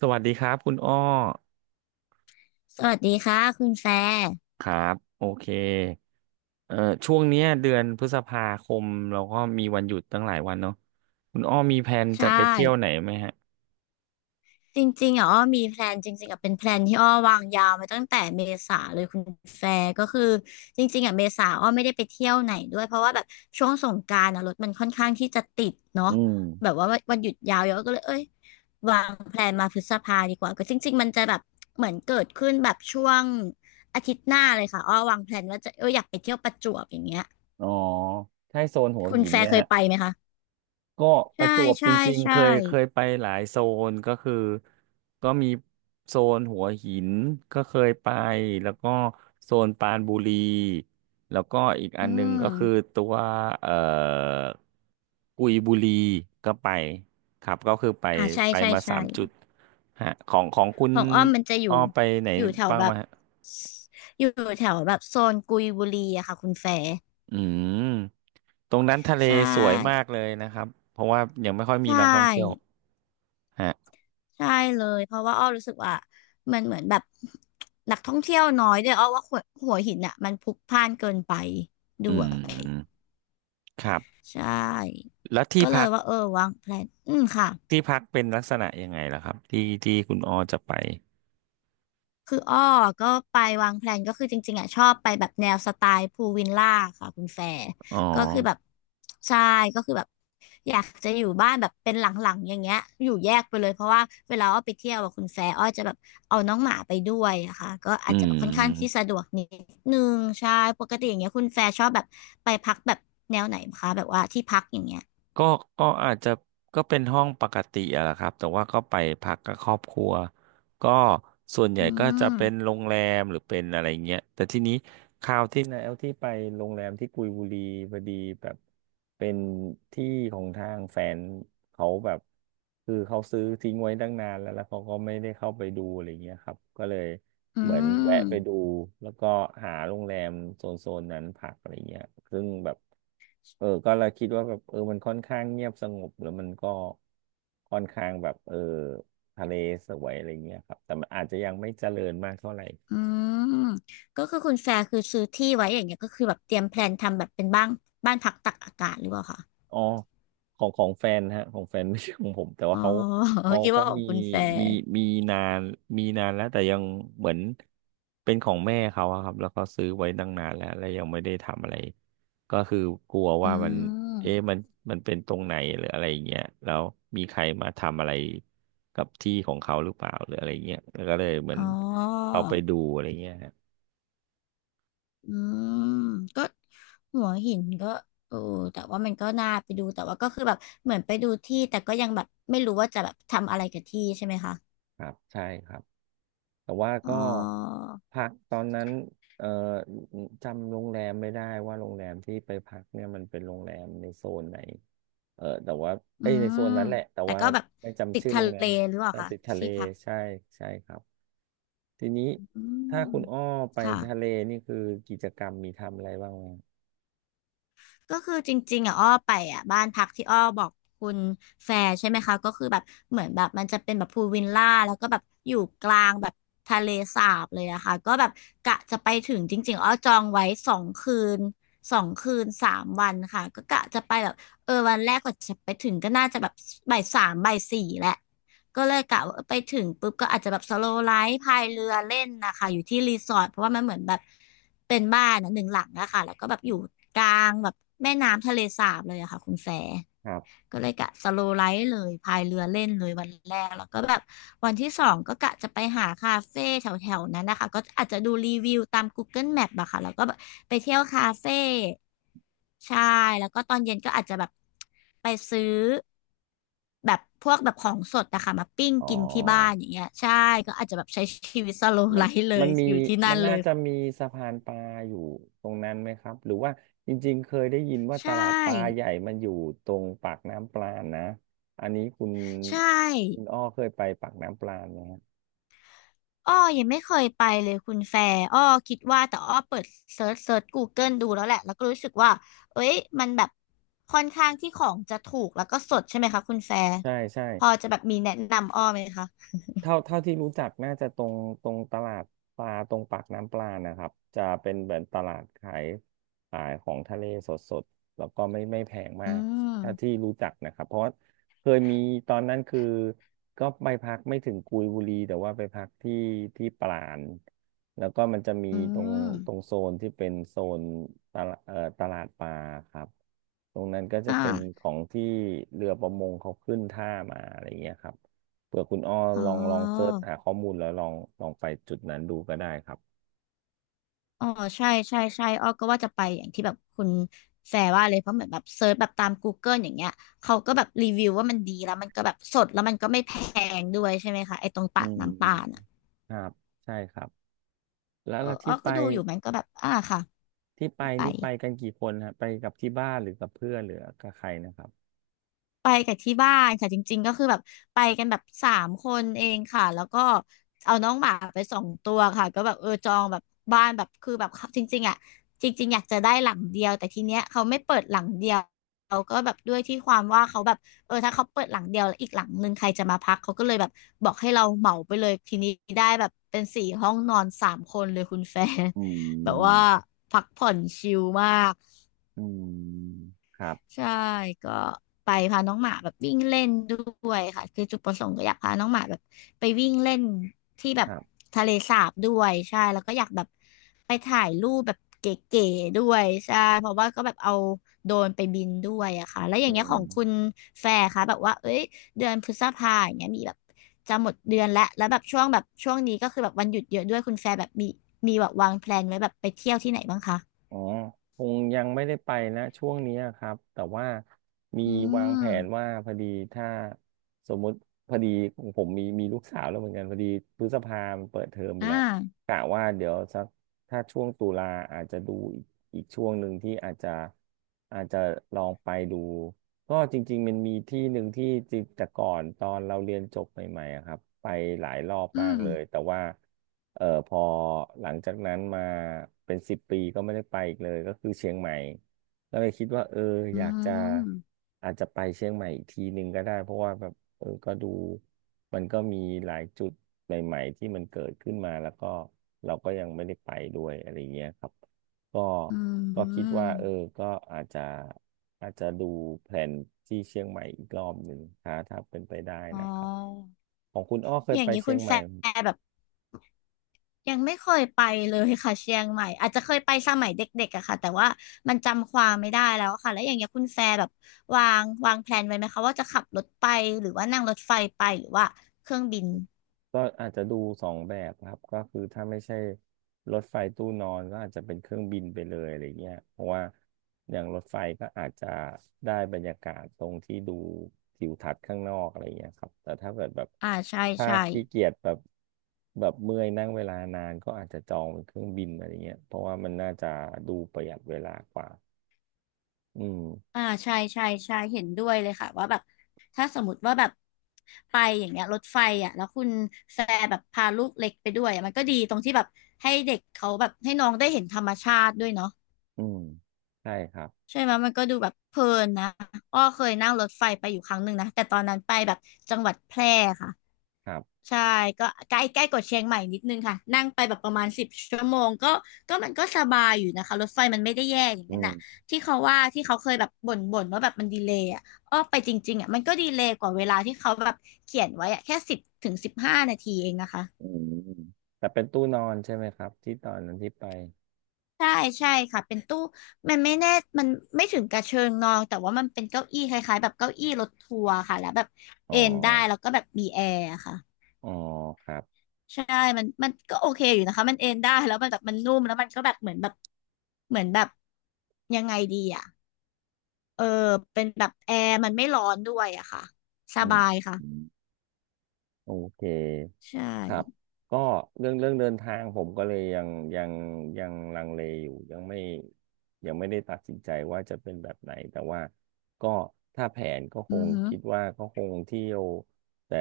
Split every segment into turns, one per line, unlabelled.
สวัสดีครับคุณอ้อ
สวัสดีค่ะคุณแฟร์
ครับโอเคเอ่อช่วงเนี้ยเดือนพฤษภาคมเราก็มีวันหยุดตั้งหลายวันเนาะคุณอ้อมีแผนจะ
ใช่
ไปเที่ยวไหนไหมฮะ
จริงๆอ่ะอ้อมีแพลนจริงๆอ่ะเป็นแพลนที่อ้อวางยาวมาตั้งแต่เมษาเลยคุณแฟร์ก็คือจริงๆอ่ะเมษาอ้อไม่ได้ไปเที่ยวไหนด้วยเพราะว่าแบบช่วงสงกรานต์อ่ะรถมันค่อนข้างที่จะติด
อื
เนาะ
ม
แบบว่าวันหยุดยาวเยอะก็เลยเอ้ยวางแพลนมาพฤษภาดีกว่าก็จริงๆมันจะแบบเหมือนเกิดขึ้นแบบช่วงอาทิตย์หน้าเลยค่ะอ้อวางแพลนว่าจะอยากไปเที่ยวประจวบอย่างเงี้ย
อ๋อใช่โซนหัว
คุณ
หิน
แฟ
ไหม
ร์เคย
ฮะ
ไปไหมคะ
ก็ป
ใช่
ระจวบจ
ใช่
ริงๆเค
ใช่
ยเคยไปหลายโซนก็คือก็มีโซนหัวหินก็เคยไปแล้วก็โซนปรานบุรีแล้วก็อีกอั
อื
นหนึงก็คือ
ม
ตัวเอ่อกุยบุรีก็ไปครับก็คือไป
อ่าใช่
ไป
ใช่
มา
ใช่
สามจุดฮะของคุณ
ของอ้อมมันจะอ
อ้อ
ยู่
ไปไหน
อยู่แถว
บ้าง
แบ
มา
บ
ฮะ
อยู่แถวแบบโซนกุยบุรีอะค่ะคุณแฟร์
อืมตรงนั้นทะเล
ใช
สวยมา
่
กเลยนะครับเพราะว่ายังไม่ค่อย
ใช
มีนักท่องเที่ยว
่
ฮะ
ใช่เลยเพราะว่าอ้อรู้สึกว่ามันเหมือนแบบนักท่องเที่ยวน้อยด้วยอ้อว่าหัวหินอะมันพลุกพล่านเกินไปด้
อื
วย
มครับ
ใช่
แล้วที่
ก็เล
พั
ย
ก
ว่าเออวางแผนอืมค่ะ
ที่พักเป็นลักษณะยังไงล่ะครับที่คุณออจะไป
คืออ้อก็ไปวางแพลนก็คือจริงๆอ่ะชอบไปแบบแนวสไตล์พูลวิลล่าค่ะคุณแฟร์
อ๋อ
ก็คือแบบใช่ก็คือแบบอยากจะอยู่บ้านแบบเป็นหลังๆอย่างเงี้ยอยู่แยกไปเลยเพราะว่าเวลาอ้อไปเที่ยวอะคุณแฟร์อ้อจะแบบเอาน้องหมาไปด้วยอะค่ะก็
อื
อาจจะแบบค่อนข้างที่
ม
สะดวกนิดนึงใช่ปกติอย่างเงี้ยคุณแฟร์ชอบแบบไปพักแบบแนวไหนคะแบบว่าที่พักอย่างเงี้ย
ก็ก็อาจจะก็เป็นห้องปกติอะแหละครับแต่ว่าก็ไปพักกับครอบครัวก็ส่วนใหญ่
อื
ก็จะ
ม
เป็นโรงแรมหรือเป็นอะไรเงี้ยแต่ทีนี้ ทิตย์นะเอลที่ไปโรงแรมที่กุยบุรีพอดีแบบเป็นที่ของทางแฟนเขาแบบคือเขาซื้อทิ้งไว้ตั้งนานแล้วแล้วเขาก็ไม่ได้เข้าไปดูอะไรเงี้ยครับก็เลย
อื
เหมือนแวะ
ม
ไปดูแล้วก็หาโรงแรมโซนนั้นพักอะไรเงี้ยซึ่งแบบเออก็เราคิดว่าแบบเออมันค่อนข้างเงียบสงบแล้วมันก็ค่อนข้างแบบเออทะเลสวยอะไรเงี้ยครับแต่มันอาจจะยังไม่เจริญมากเท่าไหร่
อืมก็คือคุณแฟร์คือซื้อที่ไว้อย่างเงี้ยก็คือแบบเตรียมแพลนทำแบบเป็นบ้านพักตักอากาศหรือเปล่าคะ
อ๋อของแฟนฮะของแฟน ไม่ใช่ของผมแต่ว่า
อ๋อ
เขา
คิด
เขา
ว่าของ
มี
คุณแฟร์
มีมีนานมีนานแล้วแต่ยังเหมือนเป็นของแม่เขาอะครับแล้วก็ซื้อไว้ตั้งนานแล้วแล้วยังไม่ได้ทำอะไรก็คือกลัว
อื
ว่ามันเอ๊ะ
ม
มันเป็นตรงไหนหรืออะไรเงี้ยแล้วมีใครมาทำอะไรกับที่ของเขาหรือเปล่าหรืออะไรเงี้ยแล้วก็เลยเหมือน
อ๋อ
เอาไปดูอะไรเงี้ยฮะ
อืมก็หัวหินก็เออแต่ว่ามันก็น่าไปดูแต่ว่าก็คือแบบเหมือนไปดูที่แต่ก็ยังแบบไม่รู้ว่าจะแบบทำอะไรกับที่ใช่ไหมคะ
ครับใช่ครับ แต่ว่า
อ๋อ
ก็พักตอนนั้นเอ่อจำโรงแรมไม่ได้ว่าโรงแรมที่ไปพักเนี่ยมันเป็นโรงแรมในโซนไหนเออแต่ว่า
อื
เอ้ยในโซ
ม
นนั้นแหละแต่
แต่
ว่า
ก็แบบ
ไม่
ติ
จำ
ด
ชื่อ
ทะ
โรงแร
เล
ม
หรือเปล่า
แต่
คะ
ติดทะเล
ที่พัก
ใช่ใช่ครับทีนี้
อืม
ถ้าคุณอ้อไป
ค่ะ
ทะเลนี่คือกิจกรรมมีทำอะไรบ้างไหม
ก็คือจริงๆอ่ะอ้อไปอ่ะบ้านพักที่อ้อบอกคุณแฟร์ใช่ไหมคะก็คือแบบเหมือนแบบมันจะเป็นแบบพูลวิลล่าแล้วก็แบบอยู่กลางแบบทะเลสาบเลยนะคะก็แบบกะจะไปถึงจริงๆอ้อจองไว้สองคืน2 คืน 3 วันค่ะก็กะจะไปแบบเออวันแรกก็จะไปถึงก็น่าจะแบบบ่าย 3 บ่าย 4แหละ ก็เลยกะว่าไปถึงปุ๊บก็อาจจะแบบสโลว์ไลฟ์พายเรือเล่นนะคะอยู่ที่รีสอร์ทเพราะว่ามันเหมือนแบบเป็นบ้านอะ1 หลังนะคะแล้วก็แบบอยู่กลางแบบแม่น้ำทะเลสาบเลยอะค่ะคุณแฟร์
ครับ
ก็เลยกะสโลว์ไลฟ์เลยพายเรือเล่นเลยวันแรกแล้วก็แบบวันที่ 2ก็กะจะไปหาคาเฟ่แถวๆนั้นนะคะก็อาจจะดูรีวิวตาม Google Map อะค่ะแล้วก็แบบไปเที่ยวคาเฟ่ใช่แล้วก็ตอนเย็นก็อาจจะแบบไปซื้อแบบพวกแบบของสดอะค่ะมาปิ้ง
อ๋อ
กินที่บ้านอย่างเงี้ยใช่ก็อาจจะแบบใช้ชีวิตสโลว์
มั
ไล
น
ฟ์เล
มั
ย
นมี
อยู่ที่นั่
มั
น
น
เล
น่า
ย
จะมีสะพานปลาอยู่ตรงนั้นไหมครับหรือว่าจริงๆเคยได้ยินว่าต
ใช่
ลาดปลาใหญ่มันอยู่ตรงปากน้ำปลาณนะอันนี้คุณ
ใช่
คุณอ้อเคยไปปากน้ำปลาณไหมฮะ
อ้อยังไม่เคยไปเลยคุณแฟร์อ้อคิดว่าแต่อ้อเปิดเซิร์ช Google ดูแล้วแหละแล้วก็รู้สึกว่าเอ้ยมันแบบค่อนข้างที่ของจะถูกแล้วก็สดใช่ไหมคะคุณแฟร์
ใช่ใช่
พอจะแบบมีแนะนำอ้อไหมคะ
เท่าที่รู้จักน่าจะตรงตรงตลาดปลาตรงปากน้ำปลานะครับจะเป็นเหมือนตลาดขายขายของทะเลสดๆแล้วก็ไม่แพง
อื
มาก
ม
เท่าที่รู้จักนะครับเพราะว่าเคยมีตอนนั้นคือก็ไปพักไม่ถึงกุยบุรีแต่ว่าไปพักที่ปราณแล้วก็มันจะมี
อื
ตรงตรง
ม
โซนที่เป็นโซนตลาดตลาดปลาครับตรงนั้นก็จะ
อ่า
เป็นของที่เรือประมงเขาขึ้นท่ามาอะไรอย่างเงี้ยครับ เผื่อคุณอ้อ
อ๋อ
ลองเสิร์ชหาข้อมูลแล้วลองลองไปจุดนั้นดูก็ได้ครับ
อ๋อใช่ใช่ใช่อ้อก็ว่าจะไปอย่างที่แบบคุณแฟร์ว่าเลยเพราะเหมือนแบบเซิร์ชแบบตาม Google อย่างเงี้ยเขาก็แบบรีวิวว่ามันดีแล้วมันก็แบบสดแล้วมันก็ไม่แพงด้วยใช่ไหมคะไอ้ตรง
อื
ปากน้ำปาน่ะ
มครับใช่ครับแล้ว
เออ
แล้ว
อ้
ที่
อ
ไป
ก็ดูอยู่มันก็แบบ อ่าค่ะ
ที่ไป
ที่ไป
นี่ไปกันกี่คนฮะไปกับที่บ้านหรือกับเพื่อนหรือกับใครนะครับ
ไปกับที่บ้านค่ะจริงๆก็คือแบบไปกันแบบสามคนเองค่ะแล้วก็เอาน้องหมาไป2 ตัวค่ะก็แบบเออจองแบบบ้านแบบคือแบบจริงๆอ่ะจริงๆอยากจะได้หลังเดียวแต่ทีเนี้ยเขาไม่เปิดหลังเดียวเขาก็แบบด้วยที่ความว่าเขาแบบเออถ้าเขาเปิดหลังเดียวแล้วอีกหลังหนึ่งใครจะมาพักเขาก็เลยแบบบอกให้เราเหมาไปเลยทีนี้ได้แบบเป็น4 ห้องนอน 3 คนเลยคุณแฟน
อื
แบบ
ม
ว่าพักผ่อนชิลมาก
อืมครับ
ใช่ก็ไปพาน้องหมาแบบวิ่งเล่นด้วยค่ะคือจุดประสงค์ก็อยากพาน้องหมาแบบไปวิ่งเล่นที่แบ
ค
บ
รับ
ทะเลสาบด้วยใช่แล้วก็อยากแบบไปถ่ายรูปแบบเก๋ๆด้วยใช่เพราะว่าก็แบบเอาโดรนไปบินด้วยอะค่ะแล้วอย่า
อื
งเงี้ยขอ
ม
งคุณแฟร์คะแบบว่าเอ้ยเดือนพฤษภาอย่างเงี้ยมีแบบจะหมดเดือนแล้วแล้วแบบช่วงแบบช่วงนี้ก็คือแบบวันหยุดเยอะด้วยคุณแฟร์แบบมีแบบวางแพลนไว้แบบไปเที่ยวที่ไหนบ้างคะ
อ๋อคงยังไม่ได้ไปนะช่วงนี้อะครับแต่ว่ามี
อื
วางแผ
ม
นว่าพอดีถ้าสมมุติพอดีของผมมีลูกสาวแล้วเหมือนกันพอดีพฤษภามันเปิดเทอมไป
อ่า
แล้วกะว่าเดี๋ยวสักถ้าช่วงตุลาอาจจะดูอีกอีกช่วงหนึ่งที่อาจจะอาจจะลองไปดูก็จริงๆมันมีที่หนึ่งที่จริงแต่ก่อนตอนเราเรียนจบใหม่ๆอะครับไปหลายรอบ
อื
มาก
ม
เลยแต่ว่า เออพอหลังจากนั้นมาเป็นสิบปีก็ไม่ได้ไปอีกเลยก็คือเชียงใหม่ก็เลยคิดว่าเออ
อื
อยากจะ
ม
อาจจะไปเชียงใหม่อีกทีหนึ่งก็ได้เพราะว่าแบบเออก็ดูมันก็มีหลายจุดใหม่ๆที่มันเกิดขึ้นมาแล้วก็เราก็ยังไม่ได้ไปด้วยอะไรเงี้ยครับก็
อื
ก็คิดว่าเออ
ม
ก็อาจจะอาจจะดูแผนที่เชียงใหม่อีกรอบหนึ่งถ้าถ้าเป็นไปได้
อ๋อ
นะครับของคุณอ้อเค
อ
ย
ย่า
ไป
งนี้
เชี
คุ
ย
ณ
งให
แฟ
ม่
ร์แบบยังไม่เคยไปเลยค่ะเชียงใหม่อาจจะเคยไปสมัยเด็กๆอะค่ะแต่ว่ามันจำความไม่ได้แล้วค่ะแล้วอย่างเงี้ยคุณแฟร์แบบวางแพลนไว้ไหมคะว่าจะขับรถไปหรือว่านั่งรถไฟไปหรือว่าเครื่องบิน
ก็อาจจะดูสองแบบครับก็คือถ้าไม่ใช่รถไฟตู้นอนก็อาจจะเป็นเครื่องบินไปเลยอะไรเงี้ยเพราะว่าอย่างรถไฟก็อาจจะได้บรรยากาศตรงที่ดูทิวทัศน์ข้างนอกอะไรเงี้ยครับแต่ถ้าเกิดแบบ
อ่าใช่
ถ้า
ใช่
ขี้เกียจแบบแบบเมื่อยนั่งเวลานานก็อาจจะจองเป็นเครื่องบินอะไรเงี้ยเพราะว่ามันน่าจะดูประหยัดเวลากว่าอืม
อ่าใช่ใช่ใช่เห็นด้วยเลยค่ะว่าแบบถ้าสมมติว่าแบบไปอย่างเงี้ยรถไฟอ่ะแล้วคุณแฟร์แบบพาลูกเล็กไปด้วยอะมันก็ดีตรงที่แบบให้เด็กเขาแบบให้น้องได้เห็นธรรมชาติด้วยเนาะ
อืมใช่ครับ
ใช่ไหมมันก็ดูแบบเพลินนะอ้อเคยนั่งรถไฟไปอยู่ครั้งหนึ่งนะแต่ตอนนั้นไปแบบจังหวัดแพร่ค่ะ
ครับ
ใช่ก็ใกล้ใกล้กว่าเชียงใหม่นิดนึงค่ะนั่งไปแบบประมาณ10 ชั่วโมงก็ก็มันก็สบายอยู่นะคะรถไฟมันไม่ได้แย่อย่าง
อื
นั้นอ่ะ
ม
ที่เขาว่าที่เขาเคยแบบบ่นว่าแบบมันดีเลย์อ่ะอ้อไปจริงๆอ่ะมันก็ดีเลย์กว่าเวลาที่เขาแบบเขียนไว้อ่ะแค่10 ถึง 15 นาทีเองนะคะ
อืมอืมแต่เป็นตู้นอนใช่ไหมครับที่ตอนนั้นที่ไป
ใช่ใช่ค่ะเป็นตู้มันไม่แน่มันไม่ถึงกระเชิงนอนแต่ว่ามันเป็นเก้าอี้คล้ายๆแบบเก้าอี้รถทัวร์ค่ะแล้วแบบ
อ๋
เอ
อ
นได้แล้วก็แบบมีแอร์ค่ะ
อ๋อครับ
ใช่มันก็โอเคอยู่นะคะมันเอนได้แล้วมันแบบมันนุ่มแล้วมันก็แบบเหมือนแบบเหมือนแบบยังไงดีอ่ะเออเป็นแบบแอร์มันไม่ร้อนด้วยอะค่ะส
อืม
บายค่ะ
อืมโอเค
ใช่
ครับก็เรื่องเดินทางผมก็เลยยังยังลังเลอยู่ยังไม่ได้ตัดสินใจว่าจะเป็นแบบไหนแต่ว่าก็ถ้าแผนก็ค
อือ
ง
หือ
คิดว่าก็คงเที่ยวแต่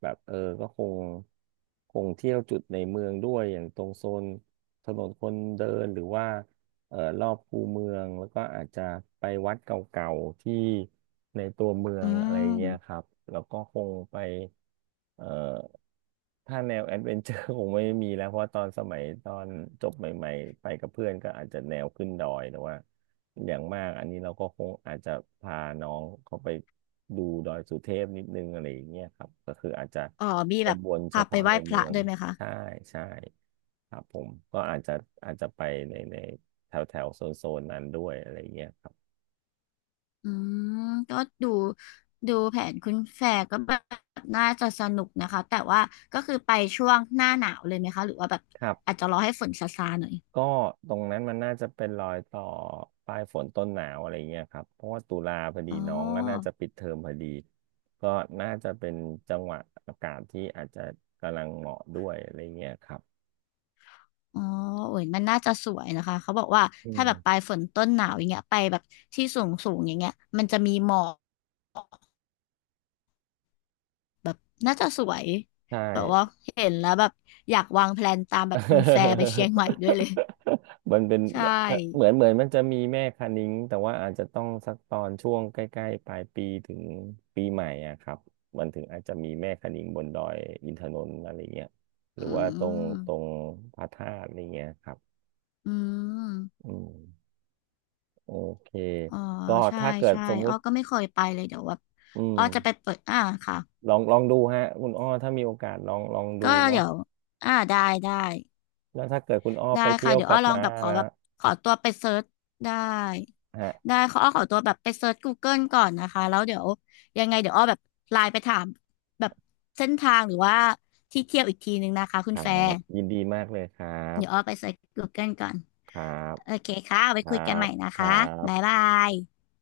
แบบเออก็คงเที่ยวจุดในเมืองด้วยอย่างตรงโซนถนนคนเดินหรือว่า รอบคูเมืองแล้วก็อาจจะไปวัดเก่าๆที่ในตัวเมือ
อื
งอะไรเงี้ยค
ม
รับแล้วก็คงไปเอ่อถ้าแนวแอดเวนเจอร์ คงไม่มีแล้วเพราะตอนสมัยตอนจบใหม่ๆไปกับเพื่อนก็อาจจะแนวขึ้นดอยแต่ว่าอย่างมากอันนี้เราก็คงอาจจะพาน้องเขาไปดูดอยสุเทพนิดนึงอะไรอย่างเงี้ยครับก็คืออาจจะ
อ๋อมีแบบ
วนๆเฉ
พาไป
พาะ
ไหว้
ใน
พ
เมื
ระ
อง
ด้วยไหมคะ
ใช่ใช่ครับผมก็อาจจะไปใน แถวแถวโซนโซนนั้นด้วยอะไรเงี้ยครับ
อืมก็ดูดูแผนคุณแฟร์ก็แบบน่าจะสนุกนะคะแต่ว่าก็คือไปช่วงหน้าหนาวเลยไหมคะหรือว่าแบบ
ครั
อา
บ
จจะรอให้ฝนซาซาหน่อย
ก็ตรงนั้นมันน่าจะเป็นรอยต่อปลายฝนต้นหนาวอะไรเงี้ยครับเพราะว่าตุลาพอดี
อ๋อ
น้องก็น่าจะปิดเทอมพอดีก็น่าจะเป็นจังหวะอากาศที่อาจจะกำลังเหมาะด้วยอะไรเงี้ยครับ
อ๋อโอ้ยมันน่าจะสวยนะคะเขาบอกว่า
อื
ถ้าแบบป
ม
ลายฝนต้นหนาวอย่างเงี้ยไปแบบที่สูงสูงอย่างเงี้ยมันจะมีหมอกน่าจะสวย
ใช่
แบบว่าเห็นแล้วแบบอยากวางแพลนตามแบบคุณแฟร์ไปเชียง ใหม่ด้วยเลย
มันเป็น
ใช
แบบถ้าเหมื
่
อนเหมือนมันจะมีแม่คะนิ้งแต่ว่าอาจจะต้องสักตอนช่วงใกล้ๆปลายปีถึงปีใหม่อะครับมันถึงอาจจะมีแม่คะนิ้งบนดอยอินทนนท์อะไรเงี้ยหรือ
อื
ว่าตรง
ม
พระธาตุอะไรเงี้ยครับ
อืม
อืมโอเค
อ๋อ
ก็
ใช่
ถ้าเกิด
ใช่
สมมุ
อ้อ
ติ
ก็ไม่เคยไปเลยเดี๋ยวว่า
อืม
อ้อจะไปเปิดอ่าค่ะ
ลองดูฮะคุณอ้อถ้ามีโอกาสลองดู
ก็
เนาะ
เดี๋ยวอ่าได้ได้
แล้วถ้าเกิดคุณอ้อ
ได้
ไปเที่
ค่ะ
ยว
เดี๋ยว
กลั
อ้อ
บ
ลอง
มา
แบบขอ
แล้ว
แบบขอตัวไปเซิร์ชได้
ฮะ
ได้ขออ้อขอตัวแบบไปเซิร์ชก o เกิลก่อนนะคะแล้วเดี๋ยวยังไงเดี๋ยวอ้อแบบไลน์ไปถามแบบเส้นทางหรือว่าที่เที่ยวอีกทีนึงนะคะคุ
ค
ณ
รั
แฟร์
บยินดีมากเลยครั
เดี๋ยวอ้อ
บ
ไปเซิร์ชกูเกิลก่อน
ครับ
โอเคค่ะไว้
ค
คุ
รั
ยกันให
บ
ม่นะ
ครั
คะบ๊าย
บ
บาย